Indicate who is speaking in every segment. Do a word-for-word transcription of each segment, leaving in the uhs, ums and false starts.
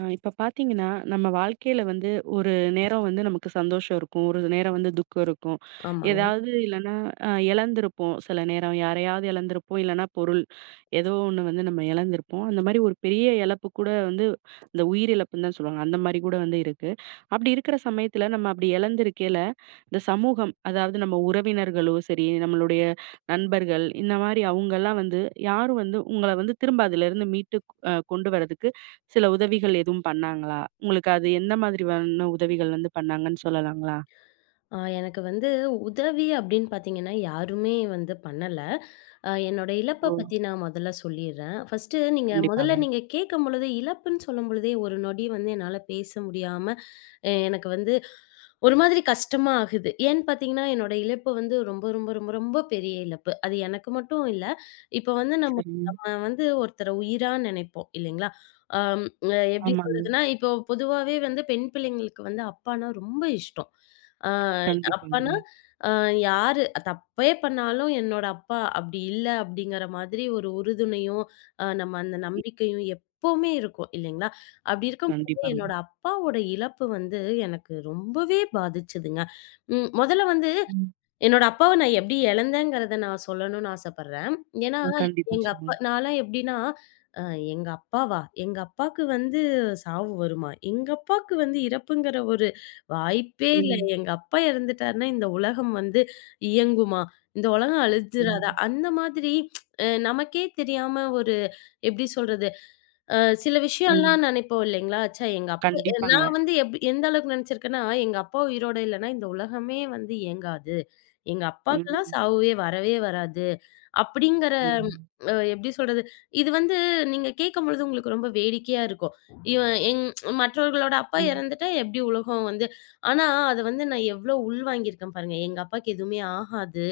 Speaker 1: ஆ இப்ப பார்த்தீங்கன்னா, நம்ம வாழ்க்கையில வந்து ஒரு நேரம் வந்து நமக்கு சந்தோஷம் இருக்கும். ஒரு நேரம் வந்து துக்கம் இருக்கும்.
Speaker 2: ஆமாங்க.
Speaker 1: ஏதாவது இல்லன்னா அ இழந்திருப்போம். சில நேரம் யாரையாவது இழந்திருப்போம். இல்லன்னா பொருள் ஏதோ ஒண்ணு வந்து நம்ம இழந்திருப்போம். அந்த மாரி ஒரு பெரிய இழப்பு கூட வந்து இந்த உயிரிழப்புன்னு தான் சொல்லுவாங்க. அந்த மாரி கூட வந்து இருக்கு. அப்படி இருக்கிற சமயத்துல நம்ம அப்படி இழந்திருக்கே இந்த சமூகம், அதாவது நம்ம உறவினர்களோ சரி, நம்மளுடைய நண்பர்கள், இந்த மாரி அவங்கலாம் வந்து யாரும் வந்து உங்கள வந்து திரும்ப அதுலருந்து மீட்டு அ கொண்டு வரதுக்கு சில உதவிகள் எதுவும் பண்ணாங்களா? உங்களுக்கு அது எந்த மாதிரியான உதவிகள் வந்து பண்ணாங்கன்னு சொல்லலாங்களா?
Speaker 2: ஆ எனக்கு வந்து உதவி அப்படின்னு பார்த்தீங்கன்னா, யாருமே வந்து பண்ணல. அ என்னோட இழப்ப
Speaker 1: ஓ!
Speaker 2: பத்தி நான் முதல்ல சொல்லிர்றேன். ஃபர்ஸ்ட்டு நீங்க முதல்ல
Speaker 1: கண்டிப்பாங்க.
Speaker 2: நீங்க கேட்கும்பொழுது, இழப்புன்னு சொல்லும்பொழுதே ஒரு நொடி வந்து என்னால பேச முடியாம, அ எனக்கு வந்து ஒரு மாதிரி கஷ்டமா ஆகுது. ஏன்னு பார்த்தீங்கன்னா, என்னோட இழப்பு வந்து ரொம்ப, ரொம்ப, ரொம்ப, ரொம்ப பெரிய இழப்பு. அது எனக்கு மட்டும் இல்ல. இப்போ வந்து நம்ம
Speaker 1: சரிங்க.
Speaker 2: நம்ம வந்து ஒருத்தர உயிரா நினைப்போம் இல்லைங்களா? அம் அ எப்படி
Speaker 1: ஆமாங்க.
Speaker 2: சொல்றதுன்னா, இப்போ பொதுவாவே வந்து பெண் பிள்ளைங்களுக்கு வந்து அப்பான்னா ரொம்ப இஷ்டம். ஆ அப்பன்னா,
Speaker 1: கண்டிப்பாங்க.
Speaker 2: அ யாரு தப்பே பண்ணாலும் என்னோட அப்பா அப்படி இல்ல அப்படிங்கிற மாதிரி ஒரு உறுதுணையும், அ நம்ம அந்த
Speaker 1: ம்.
Speaker 2: நம்பிக்கையும் எப்பவுமே இருக்கும் இல்லைங்களா? அப்படி இருக்கும்போது
Speaker 1: கண்டிப்பாங்க.
Speaker 2: என்னோட அப்பாவோட இழப்பு வந்து எனக்கு ரொம்பவே பாதிச்சதுங்க. ம் முதல்ல வந்து
Speaker 1: ம்.
Speaker 2: என்னோட அப்பாவ நான் எப்படி இழந்தேங்கிறத நான் சொல்லணும்னு ஆசைப்படுறேன். ஏன்னா,
Speaker 1: ம். கண்டிப்பா
Speaker 2: எங்க அப்பா
Speaker 1: சொல்லுங்க.
Speaker 2: நான்லாம் எப்படின்னா, அ எங்க அப்பாவா? எங்க அப்பாக்கு வந்து சாவு வருமா? எங்க அப்பாக்கு வந்து இறப்புங்கிற ஒரு வாய்ப்பே இல்ல.
Speaker 1: ம்.
Speaker 2: எங்க அப்பா இறந்துட்டாருன்னா, இந்த உலகம் வந்து இயங்குமா? இந்த உலகம் அழிஞ்சிராதா?
Speaker 1: ம்.
Speaker 2: அந்த மாதிரி அஹ், நமக்கே தெரியாம எப்படி சொல்றது? அ சில
Speaker 1: ம்.
Speaker 2: விஷயம்லாம் நினைப்போம் இல்லைங்களா? ச்சே எங்க அப்பா
Speaker 1: கண்டிப்பாங்க.
Speaker 2: நான் வந்து எப் எந்த அளவுக்கு நினைச்சிருக்கேன்னா, எங்க அப்பா உயிரோட இல்லன்னா இந்த உலகமே வந்து இயங்காது. எங்க
Speaker 1: ம்.
Speaker 2: அப்பாக்கெல்லாம்
Speaker 1: ம்.
Speaker 2: சாவுவே வரவே வராது. அப்படிங்கிற
Speaker 1: ம்.
Speaker 2: அ எப்படி சொல்றது? இது வந்து நீங்க கேட்கும்பொழுது உங்களுக்கு ரொம்ப வேடிக்கையா இருக்கும். இவன் எங் மற்றவர்களோட அப்பா
Speaker 1: ம்.
Speaker 2: இறந்துட்டா எப்படி உலகம் வந்து ஆனா அத வந்து நான் எவ்வளோ உள்வாங்கியிருக்கேன் பாருங்க. எங்க அப்பாக்கு எதுவுமே ஆகாது.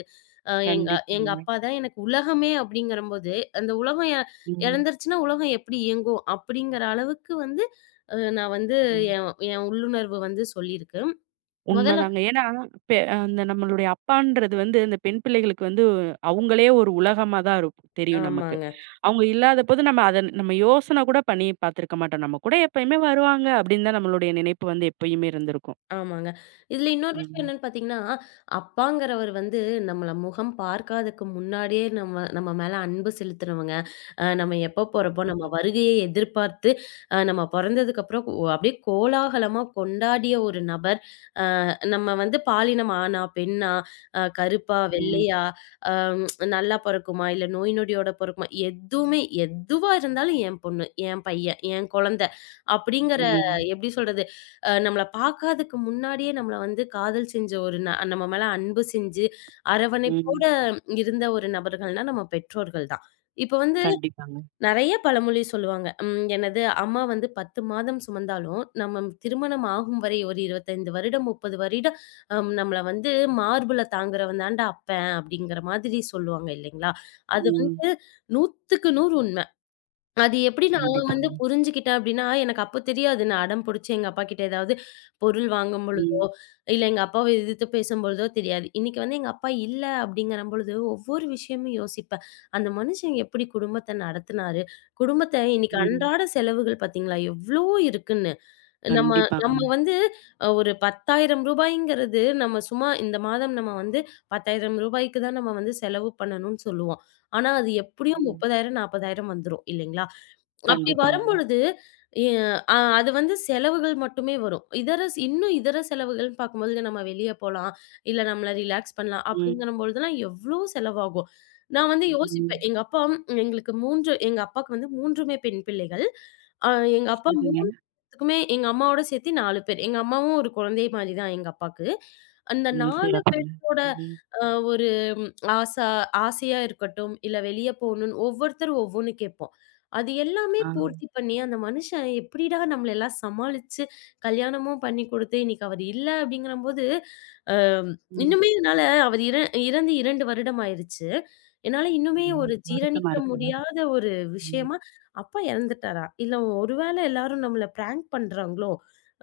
Speaker 2: அ எங்க எங்க
Speaker 1: கண்டிப்பாங்க.
Speaker 2: அப்பா தான் எனக்கு உலகமே அப்படிங்கிறம்போது, அந்த உலகம்
Speaker 1: ம்.
Speaker 2: இழந்துருச்சுன்னா உலகம் எப்படி இயங்கும்? அப்படிங்கிற அளவுக்கு வந்து அ நான் வந்து
Speaker 1: ம்.
Speaker 2: என் என் உள்ளுணர்வு வந்து சொல்லியிருக்கு. முதல்ல
Speaker 1: உண்மதாங்க. ஏன்னா, பெ அந்த நம்மளுடைய அப்பான்றது வந்து அந்த பெண் பிள்ளைகளுக்கு வந்து அவங்களே ஒரு உலகமா தான் இருக்கும் தெரியும் நமக்கு.
Speaker 2: ஆமாங்க,
Speaker 1: அவங்க இல்லாதபோது நம்ம அத நம்ம யோசனை கூட பண்ணி பார்த்துருக்க மாட்டோம். நம்ம கூட எப்பயுமே வருவாங்க அப்படின்னு தான் நம்மளுடைய நினைப்பு வந்து எப்பயுமே இருந்திருக்கும்.
Speaker 2: ஆமாங்க. இதில இன்னொரு விஷயம்
Speaker 1: ம்.
Speaker 2: என்னன்னு பார்த்தீங்கன்னா, அப்பாங்கிறவர் வந்து நம்மள முகம் பார்க்காதக்கு முன்னாடியே நம்ம நம்ம மேல அன்பு செலுத்துறவங்க. அ நம்ம எப்போ பொறப்போ நம்ம
Speaker 1: ம்.
Speaker 2: வருகையை எதிர்பார்த்து, அ நம்ம பொறந்ததுக்கப்புறம் ஒ அப்படியே கோலாகலமா கொண்டாடிய ஒரு நபர். நம்ம வந்து பாலினம் ஆணா, பெண்ணா, அ கருப்பா,
Speaker 1: ம்.
Speaker 2: வெள்ளையா, அ நல்லா பொறக்குமா, இல்ல நோய் நொடியோட பொறக்குமா, எதுவுமே எதுவா இருந்தாலும் என் பொண்ணு, என் பையன், என் குழந்தை அப்படிங்கிற
Speaker 1: ம்.
Speaker 2: எப்படி சொல்றது, அ நம்மள பார்க்காததுக்கு முன்னாடியே நம்மள வந்து காதல் செஞ்ச ஒரு ந நம்ம மேல அன்பு செஞ்சு அரவணைப்போட
Speaker 1: ம்.
Speaker 2: இருந்த ஒரு நபர்கள்னா நம்ம பெற்றோர்கள் தான். இப்ப வந்து
Speaker 1: கண்டிப்பாங்க.
Speaker 2: நெறைய பழமொழி சொல்லுவாங்க. ம் என்னது அம்மா வந்து பத்து மாதம் சுமந்தாலும், நம்ம திருமணம் ஆகும் வரை ஒரு இருபத்தி ஐந்து வருடம், முப்பது வருடம் அம் நம்மள வந்து மார்புல தாங்குறவன் தான்டா அப்பன், அப்படிங்கிற மாதிரி சொல்லுவாங்க இல்லைங்களா? அது
Speaker 1: ம்.
Speaker 2: வந்து 100க்கு நூறு உண்ம. அது எப்படி நான் வந்து
Speaker 1: கண்டிப்பாங்க.
Speaker 2: புரிஞ்சுக்கிட்டேன் அப்படின்னா, எனக்கு அப்ப தெரியாது. நான் அடம் புடிச்சு எங்க அப்பாகிட்ட ஏதாவது பொருள் வாங்கும் பொழுதோ,
Speaker 1: ம்.
Speaker 2: இல்ல எங்க அப்பாவ எதிர்த்து பேசும்பொழுதோ தெரியாது. இன்னைக்கு வந்து எங்க அப்பா இல்ல அப்படிங்கிறம் பொழுது, ஒவ்வொரு விஷயமும் யோசிப்பேன். அந்த மனுஷன் எப்படி குடும்பத்த நடத்துனாரு? குடும்பத்த இன்னைக்கு
Speaker 1: ம்.
Speaker 2: அன்றாட செலவுகள் பார்த்தீங்களா, எவ்ளோ இருக்குன்னு. நம்ம நம்ம
Speaker 1: கண்டிப்பாங்க.
Speaker 2: வந்து அ ஒரு ரூ. பத்தாயிரம் நம்ம சும்மா இந்த மாதம் நம்ம வந்து ரூ. 10,000க்கு தான் நம்ம வந்து செலவு பண்ணணும்னு சொல்லுவோம். ஆனா அது எப்படியும்
Speaker 1: ம்.
Speaker 2: முப்பதாயிரம், நாற்பதாயிரம் வந்துரும் இல்லைங்களா? அப்படி
Speaker 1: கண்டிப்பாங்க.
Speaker 2: வரும்பொழுது, எ அ அது வந்து செலவுகள் மட்டுமே வரும். இதர ஸ் இன்னும் இதர செலவுகள்ன்னு பார்க்கும்போது, நம்ம வெளிய போலாம், இல்ல நம்மள ரிலாக்ஸ் பண்ணலாம்
Speaker 1: ம்.
Speaker 2: அப்படிங்கிறம்பொழுதெல்லாம் எவ்ளோ செலவாகும். நான் வந்து
Speaker 1: ம்.
Speaker 2: யோசிப்பேன். எங்க அப்பா ம், எங்களுக்கு மூணு எங்க அப்பாவுக்கு வந்து 3மே பெண் பிள்ளைகள். அ எங்க அப்பா
Speaker 1: சரிங்க.
Speaker 2: 3த்துக்குமே எங்க அம்மாவோட சேர்த்து நாலு பேர். எங்க அம்மாவும் ஒரு குழந்தை மாரி தான் எங்க அப்பாக்கு. அந்த
Speaker 1: ம்.
Speaker 2: நாலு
Speaker 1: சிறப்புங்க.
Speaker 2: பேத்தோட
Speaker 1: ம்.
Speaker 2: அ ஒ ஆசா ஆசையா இருக்கட்டும், இல்ல வெளிய போணும்ன்னு ஒவ்வொருத்தரும் ஒவ்வொன்னு கேட்போம். அது எல்லாமே
Speaker 1: ஆ.
Speaker 2: பூர்த்தி பண்ணி, அந்த மனுஷன் எப்படிடா நம்மள எல்லாம் சமாளிச்சு, கல்யாணமும் பண்ணி குடுத்து, இன்னைக்கு அவர் இல்ல அப்படிங்கிறம்போது, அ
Speaker 1: ம்.
Speaker 2: இன்னுமே என்னால அவர் இற இறந்து இரண்டு வருடம் ஆயிருச்சு. என்னால இன்னுமே
Speaker 1: ம்.
Speaker 2: ஒரு
Speaker 1: வருத்தமா
Speaker 2: ஜீரணிக்க
Speaker 1: இருக்குங்க.
Speaker 2: முடியாத ஒரு
Speaker 1: ம்.
Speaker 2: விஷயமா, அப்பா இறந்துட்டாரா? இல்ல ஒருவேளை எல்லாரும் நம்மள பிராங்க் பண்றாங்களோ?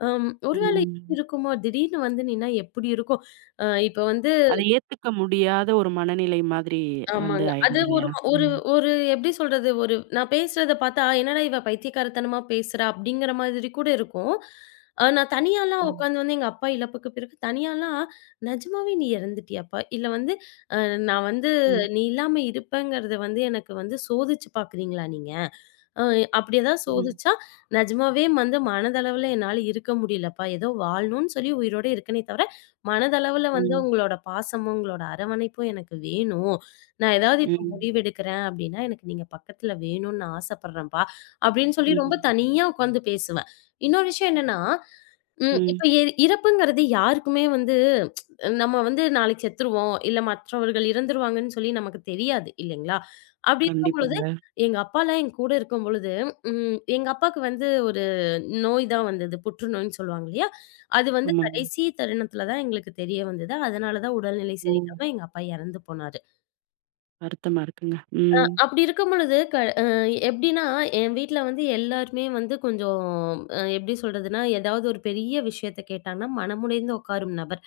Speaker 2: அம் ஒருவேளை
Speaker 1: ம்.
Speaker 2: இருக்குமோ? திடீர்னு வந்து நின்னா எப்படி இருக்கும்? அ இப்ப வந்து
Speaker 1: அத ஏத்துக்க முடியாத ஒரு மனநிலை மாதிரி வந்து
Speaker 2: ஆமாங்க. அது
Speaker 1: ஆயிடுது
Speaker 2: ஒரு
Speaker 1: இல்லையா?
Speaker 2: ஒரு
Speaker 1: ம்.
Speaker 2: ஒரு எப்டி சொல்றது? ஒரு நான் பேசுறத பார்த்தா, "என்னடா இவ பைத்தியக்காரத்தனமா பேசுறா!" அப்டிங்கிற மாதிரி கூட இருக்கும். அ நான் தனியாலாம்
Speaker 1: ம்.
Speaker 2: உட்காந்து வந்து எங்க அப்பா இழப்புக்கு பிறகு தனியாலாம், "நெஜமாவே நீ இறந்துட்டியாப்பா? இல்ல வந்து அ நான் வந்து
Speaker 1: ம்.
Speaker 2: நீ இல்லாம இருப்பேங்கிறத வந்து எனக்கு வந்து சோதிச்சு பார்க்குறீங்களா நீங்க?" அ அப்படி ஏதாவது
Speaker 1: ம்.
Speaker 2: சோதிச்சா, நிஜமாவே வந்து மனதளவுல என்னால இருக்க முடியலப்பா. ஏதோ வாழணும்னு சொல்லி உயிரோட இருக்கனே தவிர, மனதளவுல வந்து
Speaker 1: ம்.
Speaker 2: உங்களோட பாசமும், உங்களோட அரவணைப்பும் எனக்கு வேணும். நான் ஏதாவது இப்ப
Speaker 1: ம்.
Speaker 2: முடிவெடுக்கிறேன் அப்படின்னா, எனக்கு நீங்க பக்கத்துல வேணும்னு நான் ஆசைப்படுறேன்ப்பா. அப்படின்னு சொல்லி ரொம்ப
Speaker 1: ம்.
Speaker 2: தனியா உட்காந்து பேசுவேன். இன்னொரு விஷயம் என்னன்னா, ம். இப்ப
Speaker 1: ம்.
Speaker 2: இ இறப்புங்கிறது யாருக்குமே வந்து நம்ம வந்து நாளைக்கு செத்துருவோம், இல்ல மற்றவர்கள் இறந்துருவாங்கன்னு சொல்லி நமக்கு தெரியாது இல்லைங்களா? அப்படி இருக்கும்பொழுது,
Speaker 1: கண்டிப்பாங்க.
Speaker 2: எங்க அப்பாலாம் என் கூட இருக்கும்பொழுது, ம் எங்க அப்பாவுக்கு வந்து ஒரு நோய் தான் வந்தது. புற்றுநோய்ன்னு சொல்லுவாங்க இல்லையா? அது வந்து
Speaker 1: ஆமாங்க.
Speaker 2: கடைசி தருணத்தில தான் எங்களுக்கு தெரிய வந்தது. அதனால தான் உடல்நிலை
Speaker 1: ஓ!
Speaker 2: சரியில்லாம எங்க அப்பா இறந்து போனாரு.
Speaker 1: வருத்தமா இருக்குங்க.
Speaker 2: அ
Speaker 1: ம்.
Speaker 2: அப்படி இருக்கும் பொழுது க அ எப்படின்னா, என் வீட்ல வந்து எல்லாருமே வந்து கொஞ்சம் அ எப்படி சொல்றதுன்னா, ஏதாவது ஒரு பெரிய விஷயத்த கேட்டாங்கன்னா, மனமுடைந்து உட்காரும் நபர்.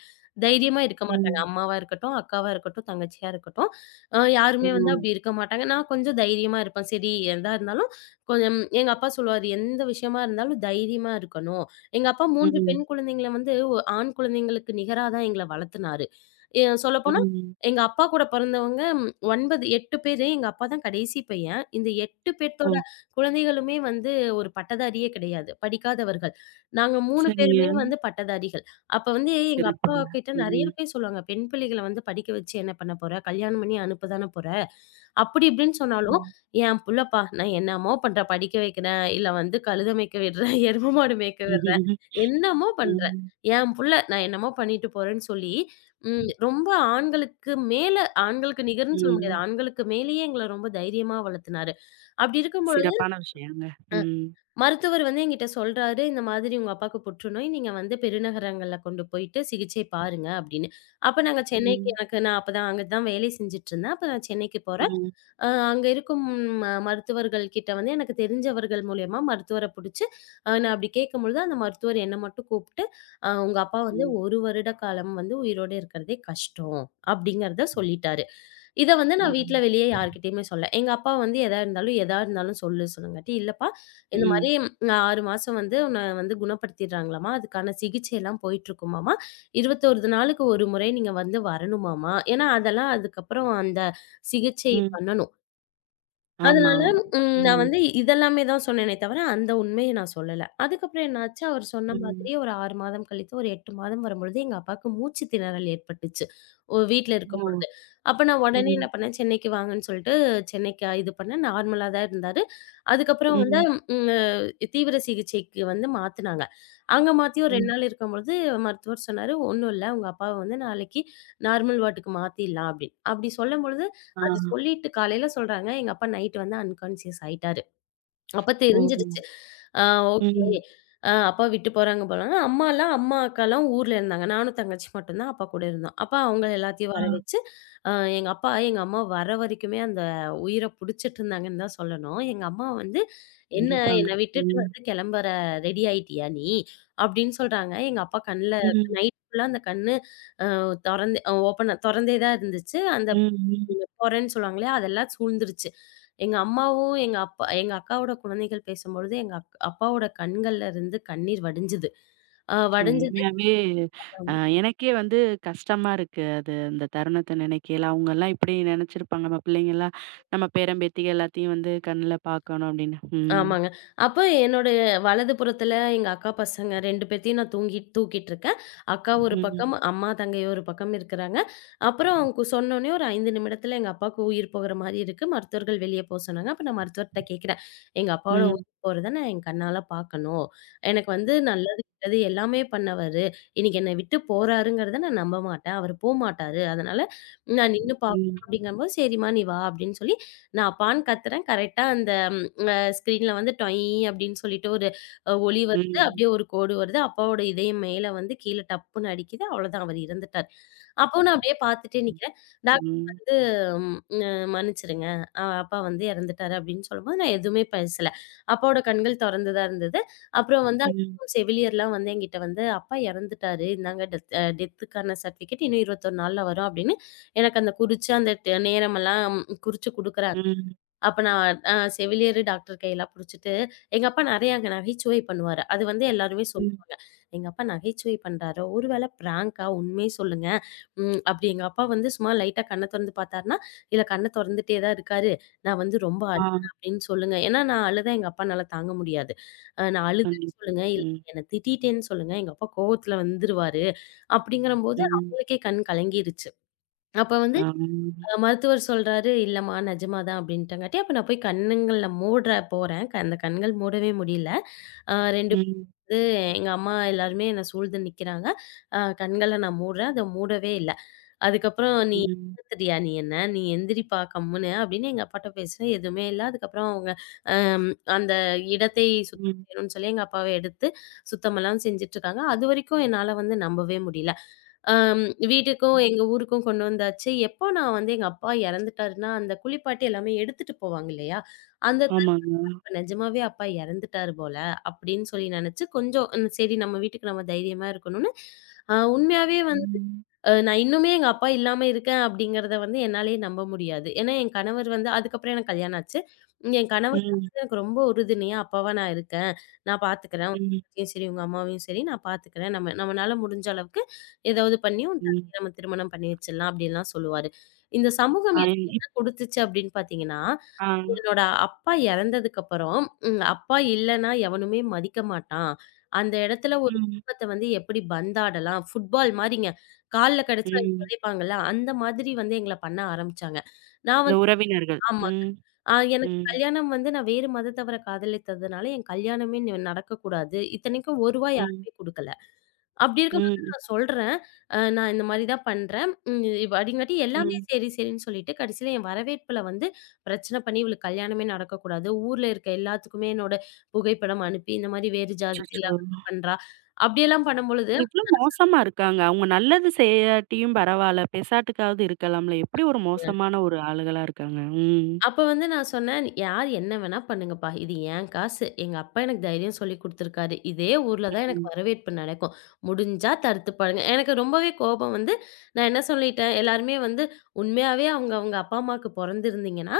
Speaker 2: தைரியமா இருக்க மாட்டாங்க.
Speaker 1: ம்.
Speaker 2: அம்மாவா இருக்கட்டும், அக்காவா இருக்கட்டும், தங்கச்சியா இருக்கட்டும், அ யாருமே
Speaker 1: ஓ!
Speaker 2: வந்து அப்படி இருக்க மாட்டாங்க. நான் கொஞ்சம் தைரியமா இருப்பேன். சரி எதா இருந்தாலும் கொஞ்சம் எங்க அப்பா சொல்லுவாரு, "எந்த விஷயமா இருந்தாலும் தைரியமா இருக்கணும்." எங்க அப்பா மூன்று பெண்
Speaker 1: ம்.
Speaker 2: குழந்தைங்கள வந்து ஒ ஆண் குழந்தைங்களுக்கு நிகரா தான் எங்கள வளர்த்துனாரு. எ சொல்லப்போனா
Speaker 1: ம்.
Speaker 2: எங்க அப்பா கூட பொறந்தவங்க ஒன்பது எட்டு பேரு. எங்க அப்பா தான் கடைசி பையன். இந்த எட்டு பேத்தோட
Speaker 1: ஓ!
Speaker 2: குழந்தைகளுமே வந்து ஒரு பட்டதாரியே கிடையாது. படிக்காதவர்கள். நாங்க மூணு
Speaker 1: சரிங்க.
Speaker 2: பேருமே வந்து பட்டதாரிகள். அப்ப வந்து எங்க அப்பா
Speaker 1: சிறப்புங்க.
Speaker 2: கிட்ட நெறைய
Speaker 1: ம்.
Speaker 2: பேர் சொல்லுவாங்க. பெண் பிள்ளைகள வந்து படிக்க வச்சு என்ன பண்ண போற? கல்யாணம் பண்ணி அனுப்ப தானே போற? அப்படி இப்படின்னு சொன்னாலும்,
Speaker 1: ம்.
Speaker 2: "என் புள்ளப்பா, நான் என்னமோ பண்றேன். படிக்க வைக்கிறேன், இல்ல வந்து கழுத மேய்க்க விடுறேன், எரும மாடு மேய்க்க விடுறேன், என்னமோ பண்றேன்.
Speaker 1: ம்.
Speaker 2: என் புள்ள நான் என்னமோ பண்ணிட்டு போறேன்னு" சொல்லி, ம் ரொம்ப ஆண்களுக்கு மேல ஆண்களுக்கு நிகர்ன்னு சொல்ல முடியாது.
Speaker 1: ம்.
Speaker 2: ஆண்களுக்கு மேலேயே எங்கள ரொம்ப தைரியமா வளர்த்துனாரு. அப்படி இருக்கும் பொழுது
Speaker 1: சிறப்பான விஷயங்க. ம்.
Speaker 2: மருத்துவர் வந்து என்கிட்ட சொல்றாரு, "இந்த மாதிரி உங்க அப்பாவுக்கு புற்றுநோய். நீங்க வந்து பெருநகரங்கள்ல கொண்டு போயிட்டு சிகிச்சை பாருங்க" அப்படின்னு. அப்ப நாங்க சென்னைக்கு
Speaker 1: ம்.
Speaker 2: எனக்கு நான் அப்பதான் அங்க தான் வேலை செஞ்சுட்டு இருந்தேன். அப்ப நான் சென்னைக்கு போறேன்.
Speaker 1: ம்.
Speaker 2: அ அங்க இருக்கும் ம மருத்துவர்கள் கிட்ட வந்து எனக்கு தெரிஞ்சவர்கள் மூலியமா மருத்துவர புடிச்சு, அ நான் அப்படி கேட்கும்பொழுது, அந்த மருத்துவர் என்ன மட்டும் கூப்பிட்டு, "அ உங்க அப்பா வந்து
Speaker 1: ம்.
Speaker 2: ஒரு வருட காலம் வந்து உயிரோட இருக்கிறதே கஷ்டம்" அப்படிங்கிறத சொல்லிட்டாரு. இத வந்து
Speaker 1: ஆ.
Speaker 2: நான் வீட்ல வெளிய யார்கிட்டயுமே சொல்லல. எங்க அப்பா வந்து எதா இருந்தாலும், எதா இருந்தாலும் சொல்லு சொன்னங்காட்டி, இல்லப்பா இந்த மாரி
Speaker 1: ம்.
Speaker 2: நான் ஆறு மாசம் வந்து உன்ன வந்து குணப்படுத்திடுறாங்களாம்மா. அதுக்கான சிகிச்சைலாம் போயிட்டுருக்குமாம்மா. இருபத்தொன்று நாளுக்கு ஒரு முறை நீங்க வந்து வரணுமாம்மா. ஏன்னா அதெல்லாம் அதுக்கப்புறம் அந்த சிகிச்சை
Speaker 1: ம்.
Speaker 2: பண்ணணும்.
Speaker 1: ஆமா.
Speaker 2: அதனால, ம் ம். நான்
Speaker 1: ம்.
Speaker 2: வந்து இதெல்லாமே தான் சொன்னேனே தவிர, அந்த உண்மைய நான் சொல்லல. அதுக்கப்புறம் என்னாச்சு, அவர் சொன்ன
Speaker 1: ம்.
Speaker 2: மாதிரியே ஒரு ஆறு மாதம் கழித்து, ஒரு எட்டு மாதம் வரும்பொழுது, எங்க அப்பாவுக்கு மூச்சு திணறல் ஏற்பட்டுச்சு. ஒ வீட்ல
Speaker 1: ஓ!
Speaker 2: இருக்கும்பொழுது. அப்ப நான் உடனே என்ன
Speaker 1: ம்,
Speaker 2: பண்ணேன், சென்னைக்கு வாங்கன்னு சொல்லிட்டு, சென்னைக்கு இது பண்ணேன். நார்மலா தான் இருந்தாரு. அதுக்கப்புறம் வந்து
Speaker 1: ம்,
Speaker 2: ம் தீவிர சிகிச்சைக்கு வந்து மாத்துனாங்க. அங்க மாத்தி ஒரு ரெண்டு
Speaker 1: ம்.
Speaker 2: நாள் இருக்கும்பொழுது, மருத்துவர் சொன்னாரு, "ஒண்ணும் இல்ல. உங்க அப்பாவ வந்து நாளைக்கு நார்மல் வார்டுக்கு மாத்திடலாம்" அப்படின்னு. அப்படி சொல்லும்பொழுது
Speaker 1: ஆ.
Speaker 2: அது சொல்லிட்டு காலையில சொல்றாங்க. எங்க அப்பா நைட் வந்து அன்கான்ஷியஸ் ஆயிட்டாரு. அப்ப ம்.
Speaker 1: ஓ!
Speaker 2: தெரிஞ்சிருச்சு. ஆ ஓகே.
Speaker 1: ம்.
Speaker 2: ஆ அப்பா விட்டு போறாங்க போலன்னு அம்மாலாம் அம்மா, அக்காலாம் ஊர்ல இருந்தாங்க. நானும் தங்கச்சி மட்டும் தான் அப்பா கூட இருந்தோம். அப்ப அவங்க எல்லாத்தையும்
Speaker 1: ஆ.
Speaker 2: வர வச்சு, அ எங்க அப்பா, எங்க அம்மா வர வரைக்குமே அந்த உயிர புடிச்சிட்டு இருந்தாங்கன்னு தான் சொல்லணும். எங்க அம்மா வந்து, "என்ன
Speaker 1: கண்டிப்பாங்க.
Speaker 2: என்ன விட்டுட்டு
Speaker 1: ம்,
Speaker 2: வந்து கிளம்புற ரெடி ஆயிட்டியா நீ?" அப்படின்னு சொல்றாங்க. எங்க அப்பா கண்ல
Speaker 1: ம்,
Speaker 2: நைட் ஃபுல்லா அந்த கண்ணு தொறந்து ஓப்பன் தொறந்தே தான் இருந்துச்சு. அந்த
Speaker 1: ம், ம்.
Speaker 2: போறேன்னு சொல்லுவாங்க இல்லையா? அதெல்லாம் சூழ்ந்துருச்சு. எங்க அம்மாவும், எங்க அப்பா எங்க அக்காவோட குழந்தைகள் பேசும்பொழுது, எங்க அக் அப்பாவோட கண்கள்ல இருந்து கண்ணீர் வடிஞ்சது. அ
Speaker 1: ஸோ,
Speaker 2: வடிஞ்சது
Speaker 1: உண்மையாவே அ எனக்கே வந்து கஷ்டமா இருக்கு. அது அந்த தருணத்த நினைக்கையில, அவங்கலாம் இப்படி நினைச்சிருப்பாங்க, நம்ம பிள்ளைங்கலாம் நம்ம பேரன், பேத்திக எல்லாத்தையும் வந்து கண்ணுல பார்க்கணும் அப்படின்னு. ம்,
Speaker 2: ஆமாங்க. அப்ப என்னோட வலது புறத்துல எங்க அக்கா பசங்க ரெண்டு பேத்தையும் நான் தூங்கி தூக்கிட்டுருக்கேன். அக்கா
Speaker 1: ம்,
Speaker 2: ஒரு பக்கம்,
Speaker 1: ம்,
Speaker 2: அம்மா, தங்கை ஒரு பக்கம் இருக்கிறாங்க. அப்புறம் கு சொன்னோனே ஒரு ஐந்து நிமிடத்துல எங்க அப்பாவுக்கு உயிர் போகிற மாரி இருக்கு. மருத்துவர்கள் வெளிய போ சொன்னாங்க. அப்ப நான் மருத்துவர்ட்ட கேட்கிறேன். எங்க அப்பாவோட
Speaker 1: ம்,
Speaker 2: உயிர் போறத நான் என் கண்ணால பார்க்கணும். எனக்கு வந்து நல்லது, கெட்டது எல்லாமே பண்ணவரு. இன்னைக்கு என்ன விட்டு போறாருங்கிறத நான் நம்ப மாட்டேன். அவரு போமாட்டாரு. அதனால நான் நின்னு பார்க்கணும்
Speaker 1: ம்,
Speaker 2: அப்படிங்கும்போது, சரிம்மா நீ வா அப்படின்னு சொல்லி நான் அப்பான்னு கத்துறேன். கரெக்ட்டா அந்த அ ஸ்க்ரீன்ல வந்து டொய் அப்படின்னு சொல்லிட்டு ஒரு அ ஒளி வருது.
Speaker 1: ம்,
Speaker 2: அப்படியே ஒரு கோடு வருது. அப்பாவோட இதயம் மேல வந்து கீழ டப்புன்னு அடிக்குது. அவ்வளோதான் அவர் இறந்துட்டார். அப்பவும் நான் அப்படியே பார்த்துட்டே நிக்கிறேன். டாக்டர் வந்து அ மன்னிச்சிருங்க. அ அப்பா வந்து இறந்துட்டாரு அப்படின்னு சொல்லும்போது நான் எதுவுமே பேசல. அப்பாவோட கண்கள் தொறந்து தான் இருந்தது. அப்புறம் வந்து
Speaker 1: ம்,
Speaker 2: செவிலியர்லாம் வந்து என்கிட்ட வந்து "அப்பா இறந்துட்டாரு. இந்தாங்க டெத் அ டெத்துக்கான சர்டிஃபிகேட். இன்னும் இருபத்தொன்று நாள்ல வரும்" அப்படின்னு எனக்கு அந்த குறிச்சு அந்த ட நேரமெல்லாம் குறிச்சு குடுக்குறாங்க.
Speaker 1: ம்,
Speaker 2: அப்ப நான் அ செவிலியர், டாக்டர் கையெல்லாம் புடிச்சுட்டு எங்க அப்பா நெறைய அங்க நகைச்சுவை பண்ணுவாரு. அது வந்து எல்லாருமே சொல்
Speaker 1: ம்.
Speaker 2: "எங்க அப்பா நகைச்சுவை பண்றாரோ! ஒரு வேளை பிராங்கா? உண்மைய சொல்லுங்க." ம் அப்படி எங்க அப்பா வந்து சும்மா லைட்டா கண்ண தொறந்து பார்த்தாருன்னா, "இல்ல கண்ண தொறந்துட்டே தான் இருக்காரு. நான் வந்து ரொம்ப அழுதேன்
Speaker 1: ஆ.
Speaker 2: அப்படின்னு சொல்லுங்க." ஏன்னா நான் அழுதா எங்க அப்பானால தாங்க முடியாது. அ நான் அழுதேன்னு
Speaker 1: கண்டிப்பா.
Speaker 2: சொல்லுங்க, இல்ல
Speaker 1: ம்,
Speaker 2: என்ன திட்டிட்டேன்னு சொல்லுங்க. எங்க அப்பா கோவத்துல வந்துருவாரு." அப்படிங்கிறபோது
Speaker 1: ம்.
Speaker 2: அவங்களுக்கே கண் கலங்கிருச்சு. அப்ப வந்து
Speaker 1: ஆ.
Speaker 2: மருத்துவர் சொல்றாரு, "இல்லம்மா நிஜமா தான்" அப்படின்ட்டாங்காட்டி, அப்ப நான் போய் கண்ணுங்கள மூடுற போறேன். க அந்த கண்கள் மூடவே முடியல. அ ரெண்டு
Speaker 1: ம்,
Speaker 2: பேரு எங்க அம்மா எல்லாருமே என்ன சூழ்ந்து நிக்கிறாங்க. அ கண்கள நான் மூடுறேன். அத மூடவே இல்ல. அதுக்கப்புறம் "நீ
Speaker 1: ம்,
Speaker 2: ஏமாத்துறியா நீ என்ன? நீ எந்திரிப்பா கம்முனு" அப்படின்னு எங்க அப்பாட்ட பேசுனேன். எதுவுமே இல்ல. அதுக்கப்புறம் அவங்க அம் அந்த இடத்தை சுத்தம்
Speaker 1: ம்.
Speaker 2: செய்யணும்னு சொல்லி எங்க அப்பாவ எடுத்து சுத்தமெல்லாம் செஞ்சுட்டுருக்காங்க. அதுவரைக்கும் என்னால வந்து நம்பவே முடியல. அம் வீட்டுக்கும் எங்க ஊருக்கும் கொண்டு வந்தாச்சு. எப்போ நான் வந்து எங்க அப்பா இறந்துட்டாருன்னா, அந்த குளிப்பாட்டி எல்லாமே எடுத்துட்டு போவாங்க இல்லையா? அந்த
Speaker 1: ஆமாங்க.
Speaker 2: தடவ "நிஜமாவே அப்பா இறந்துட்டாரு போல" அப்படின்னு சொல்லி நெனச்சு கொஞ்சம் ம், "சரி நம்ம வீட்டுக்கு நம்ம தைரியமா இருக்கணும்னு" அ உண்மையாவே
Speaker 1: ம்,
Speaker 2: அ நான் இன்னுமே எங்க அப்பா இல்லாம இருக்கேன் அப்படிங்கிறத வந்து என்னாலயே நம்ப முடியாது. ஏன்னா, என் கணவர் வந்து அதுக்கப்புறம் எனக்கு கல்யாணம் ஆச்சு. உம் என் கணவர் தான்
Speaker 1: ம்,
Speaker 2: வந்து எனக்கு ரொம்ப உறுதுணையா, அப்பாவா நான் இருக்கேன். நான் பார்த்துக்கிறேன். உங்க
Speaker 1: ம்,
Speaker 2: அக்காவையும் சரி, உங்க அம்மாவையும் சரி நான் பார்த்துக்கிறேன். நம்ம நம்மனால முடிஞ்ச அளவுக்கு ஏதாவது பண்ணி உன்
Speaker 1: ம்.
Speaker 2: தங்கைய நம்ம திருமணம் பண்ணி வச்சிடலாம் அப்படின்லாம் சொல்லுவாரு. இந்த சமூகம்
Speaker 1: ஆ
Speaker 2: எனக்கு
Speaker 1: இப்
Speaker 2: என்ன குடுத்துச்சு அப்படின்னு பார்த்தீங்கன்னா,
Speaker 1: ஆ.
Speaker 2: என்னோட அப்பா இறந்ததுக்கப்புறம், ம் அப்பா இல்லன்னா எவனுமே மதிக்க மாட்டான். அந்த இடத்துல ஒரு
Speaker 1: ம், ம்.
Speaker 2: குடும்பத்த வந்து எப்படி பந்தாடலாம், ஃபுட்பால் மாரிங்க. கால்ல கடிச்சா புதைப்பாங்கல்ல, அந்த மாதிரி வந்து எங்கள பண்ண ஆரம்பிச்சாங்க. நான்
Speaker 1: இந்த
Speaker 2: வந்து
Speaker 1: உறவினர்கள்.
Speaker 2: ஆமா.
Speaker 1: ம்,
Speaker 2: ஆ எனக்கு
Speaker 1: ம்,
Speaker 2: கல்யாணம் வந்து நான் வேறு மதத்தவர காதலித்ததுனால, என் கல்யாணமே நி நடக்கக்கூடாது. இத்தனைக்கும் ரூ. ஒரு
Speaker 1: ம்,
Speaker 2: யாருமே குடுக்கல. அப்படி இருக்கும்போது
Speaker 1: ம்,
Speaker 2: நான் சொல்றேன். அ நான் இந்த மாரி தான் பண்றேன். ம் அப்படிங்காட்டி எல்லாமே
Speaker 1: ம்.
Speaker 2: சரி, சரின்னு சொல்லிட்டு கடைசியில என் வரவேற்புல வந்து பிரச்சனை பண்ணி இவளுக்கு கல்யாணமே நடக்கக்கூடாது. ஊர்ல இருக்க எல்லாத்துக்குமே என்னோட புகைப்படம் அனுப்பி, இந்த மாரி வேறு ஜாதியில
Speaker 1: அச்சச்சோ!
Speaker 2: பண்றா. அப்படியெல்லாம் பண்ணும்பொழுது
Speaker 1: எவ்ளோ மோசமா இருக்காங்க. அவங்க நல்லது செய்யாட்டியும் பரவால்ல. பெசாட்டுக்காவது இருக்கலாம்ல. எப்படி ஒரு மோசமான ஒரு ஆளுகளா இருக்காங்க. ம்,
Speaker 2: அப்ப வந்து நான் சொன்னேன், "யார் என்ன வேணா பண்ணுங்கப்பா. இது என் காசு. எங்க அப்பா எனக்கு தைரியம் சொல்லிக் குடுத்துருக்காரு. இதே ஊர்ல தான் எனக்கு
Speaker 1: ம்,
Speaker 2: வரவேற்பு நடக்கும். முடிஞ்சா தடுத்து பாருங்க." எனக்கு ரொம்பவே கோபம் வந்து நான் என்ன சொல்லிட்டேன், எல்லாருமே வந்து உண்மையாவே அவங்க அவங்க அப்பா, அம்மாக்கு பொறந்திருந்தீங்கன்னா,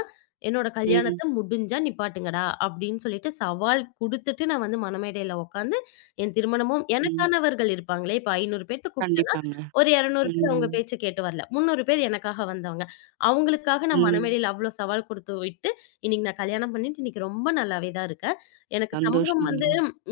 Speaker 2: "என்னோட ம்.
Speaker 1: ம்,
Speaker 2: கல்யாணத்த முடிஞ்சா நிப்பாட்டுங்கடா." அப்படின்னு சொல்லிட்டு சவால் குடுத்துட்டு நான் வந்து மணமேடையில உட்காந்து என் திருமணமும்
Speaker 1: ம்.
Speaker 2: எனக்கானவர்கள் இருப்பாங்களே, இப்ப ஐநூறு பேத்த கூப்பிட்டேன்னா,
Speaker 1: கண்டிப்பாங்க.
Speaker 2: ஒரு இருநூறு பேர்
Speaker 1: ம்,
Speaker 2: அவங்க பேச்ச கேட்டு வரல. முன்னூறு பேர் எனக்காக வந்தவங்க. அவங்களுக்காக நான்
Speaker 1: ம்.
Speaker 2: மனமேடையில அவ்ளோ சவால் குடுத்து விட்டு, இன்னைக்கு நான் கல்யாணம் பண்ணிட்டு இன்னைக்கு ரொம்ப நல்லாவே தான் இருக்கேன். எனக்கு சமூகம்
Speaker 1: சந்தோஷங்க.
Speaker 2: வந்து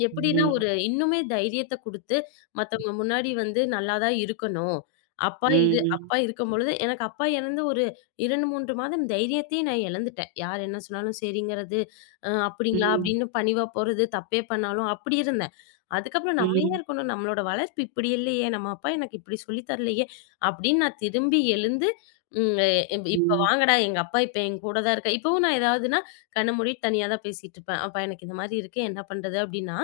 Speaker 2: எப்படின்னா
Speaker 1: ம்,
Speaker 2: ஒரு இன்னுமே தைரியத்த குடுத்து, மத்தவங்க முன்னாடி வந்து நல்லா தான் இருக்கணும். அப்பா
Speaker 1: ம்,
Speaker 2: இரு
Speaker 1: ம்,
Speaker 2: அப்பா இருக்கும்பொழுது எனக்கு அப்பா இறந்து ஒரு இரண்டு, மூன்று மாதம் தைரியத்தையே நான் இழந்துட்டேன். யார் என்ன சொன்னாலும் சரிங்கிறது, அ அப்படிங்களா
Speaker 1: ம்,
Speaker 2: அப்படின்னு பணிவா போறது, தப்பே பண்ணாலும் அப்படி இருந்தேன். அதுக்கப்புறம் நம்ம ஏன் இருக்கணும்? நம்மளோட வளர்ப்பு இப்படி இல்லையே! நம்ம அப்பா எனக்கு இப்படி சொல்லி தரலையே! அப்படின்னு நான் திரும்பி எழுந்து ம். "இப் இப்ப
Speaker 1: ம்,
Speaker 2: வாங்கடா, எங்க அப்பா இப்ப என் கூட தான் இருக்காரு." இப்பவும் நான் ஏதாவதுன்னா, கண்ண மூடிட்டு தனியா தான் பேசிட்டு இருப்பேன். "அப்பா எனக்கு இந்த மாரி இருக்கு, என்ன பண்றது?" அப்படின்னா,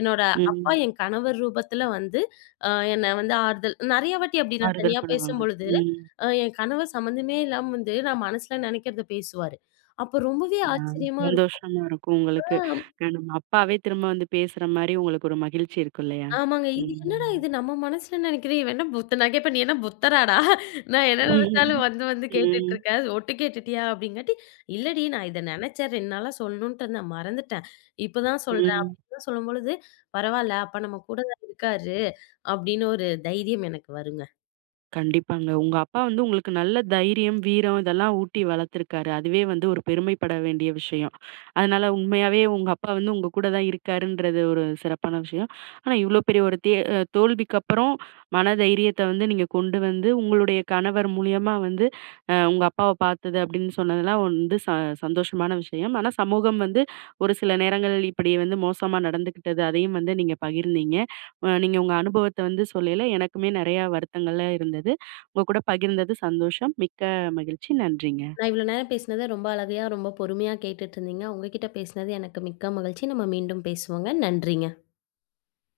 Speaker 2: என்னோட அப்பா
Speaker 1: ம்.
Speaker 2: என் கணவர் ரூபத்துல வந்து அ என்ன வந்து ஆறுதல் நெறைய வாட்டி அப்படி நான்
Speaker 1: ஆறுதல்
Speaker 2: தனியா
Speaker 1: பண்ணுவாங்க.
Speaker 2: பேசும்பொழுது,
Speaker 1: ம்.
Speaker 2: அ என் கணவர் சம்மந்தமே இல்லாம வந்து நான் மனசுல நெனைக்கிறத பேசுவாரு. அப்ப ரொம்பவே
Speaker 1: ஆ,
Speaker 2: ஆச்சரியமா இருக்கும்.
Speaker 1: சந்தோஷமா இருக்கும் உங்களுக்கு. அ நம்ம அப்பாவே திரும்ப வந்து பேசுற மாரி உங்களுக்கு ஒரு மகிழ்ச்சி இருக்கும் இல்லையா?
Speaker 2: ஆமாங்க. இது
Speaker 1: ம்.
Speaker 2: என்னடா இது நம்ம மனசுல நினைக்கிறேன், இவன் என்ன புத்தன் நான் கேட்பேன், "நீ என்ன புத்தராடா? நான் என்ன நினைச்சாலும் வந்து வந்து
Speaker 1: ம்.
Speaker 2: கேட்டுட்டுருக்க. ஒட்டு கேட்டுட்டியா?" அப்படிங்காட்டி, "இல்லடி நான் இத நினைச்சேன் ரெண்டு நாளா சொல்லணுன்ட்டு இருந்தேன். மறந்துட்டேன். இப்பதான் சொல்றேன்."
Speaker 1: ம்.
Speaker 2: அப்படின்னு சொல்லும்பொழுது, "பரவால்ல, அப்ப நம்ம கூட தான் இருக்காரு." அப்படின்னு ஒரு தைரியம் எனக்கு வருங்க.
Speaker 1: கண்டிப்பாங்க. உங்க அப்பா வந்து உங்களுக்கு நல்ல தைரியம், வீரம் இதெல்லாம் ஊட்டி வளர்த்துருக்காரு. அதுவே வந்து ஒரு பெருமைப்பட வேண்டிய விஷயம். அதனால உண்மையாவே உங்க அப்பா வந்து உங்க கூட தான் இருக்காருன்றது ஒரு சிறப்பான விஷயம். ஆனா இவ்ளோ பெரிய ஒரு தே அ தோல்விக்கு அப்புறம் மன தைரியத்த வந்து நீங்க கொண்டு வந்து உங்களுடைய கணவர் மூலியமா வந்து அ உங்க அப்பாவ பார்த்தது அப்படின்னு சொன்னதெல்லாம் வந்து ச சந்தோஷமான விஷயம். ஆனா சமூகம் வந்து ஒரு சில நேரங்கள் இப்படி வந்து மோசமா நடந்துக்கிட்டது அதையும் வந்து நீங்க பகிர்ந்தீங்க. அ நீங்க உங்க அனுபவத்த வந்து சொல்லையில எனக்குமே நெறையா வருத்தங்கள்லாம் இருந்தது. உங்க கூட பகிர்ந்தது சந்தோஷம். மிக்க மகிழ்ச்சி. நன்றிங்க.
Speaker 2: நான் இவ்வளோ நேரம் பேசினத ரொம்ப அழகயா, ரொம்ப பொறுமையா கேட்டுட்டுருந்தீங்க. உங்க கிட்ட பேசினது எனக்கு மிக்க மகிழ்ச்சி. நம்ம மீண்டும் பேசுவோங்க. நன்றிங்க.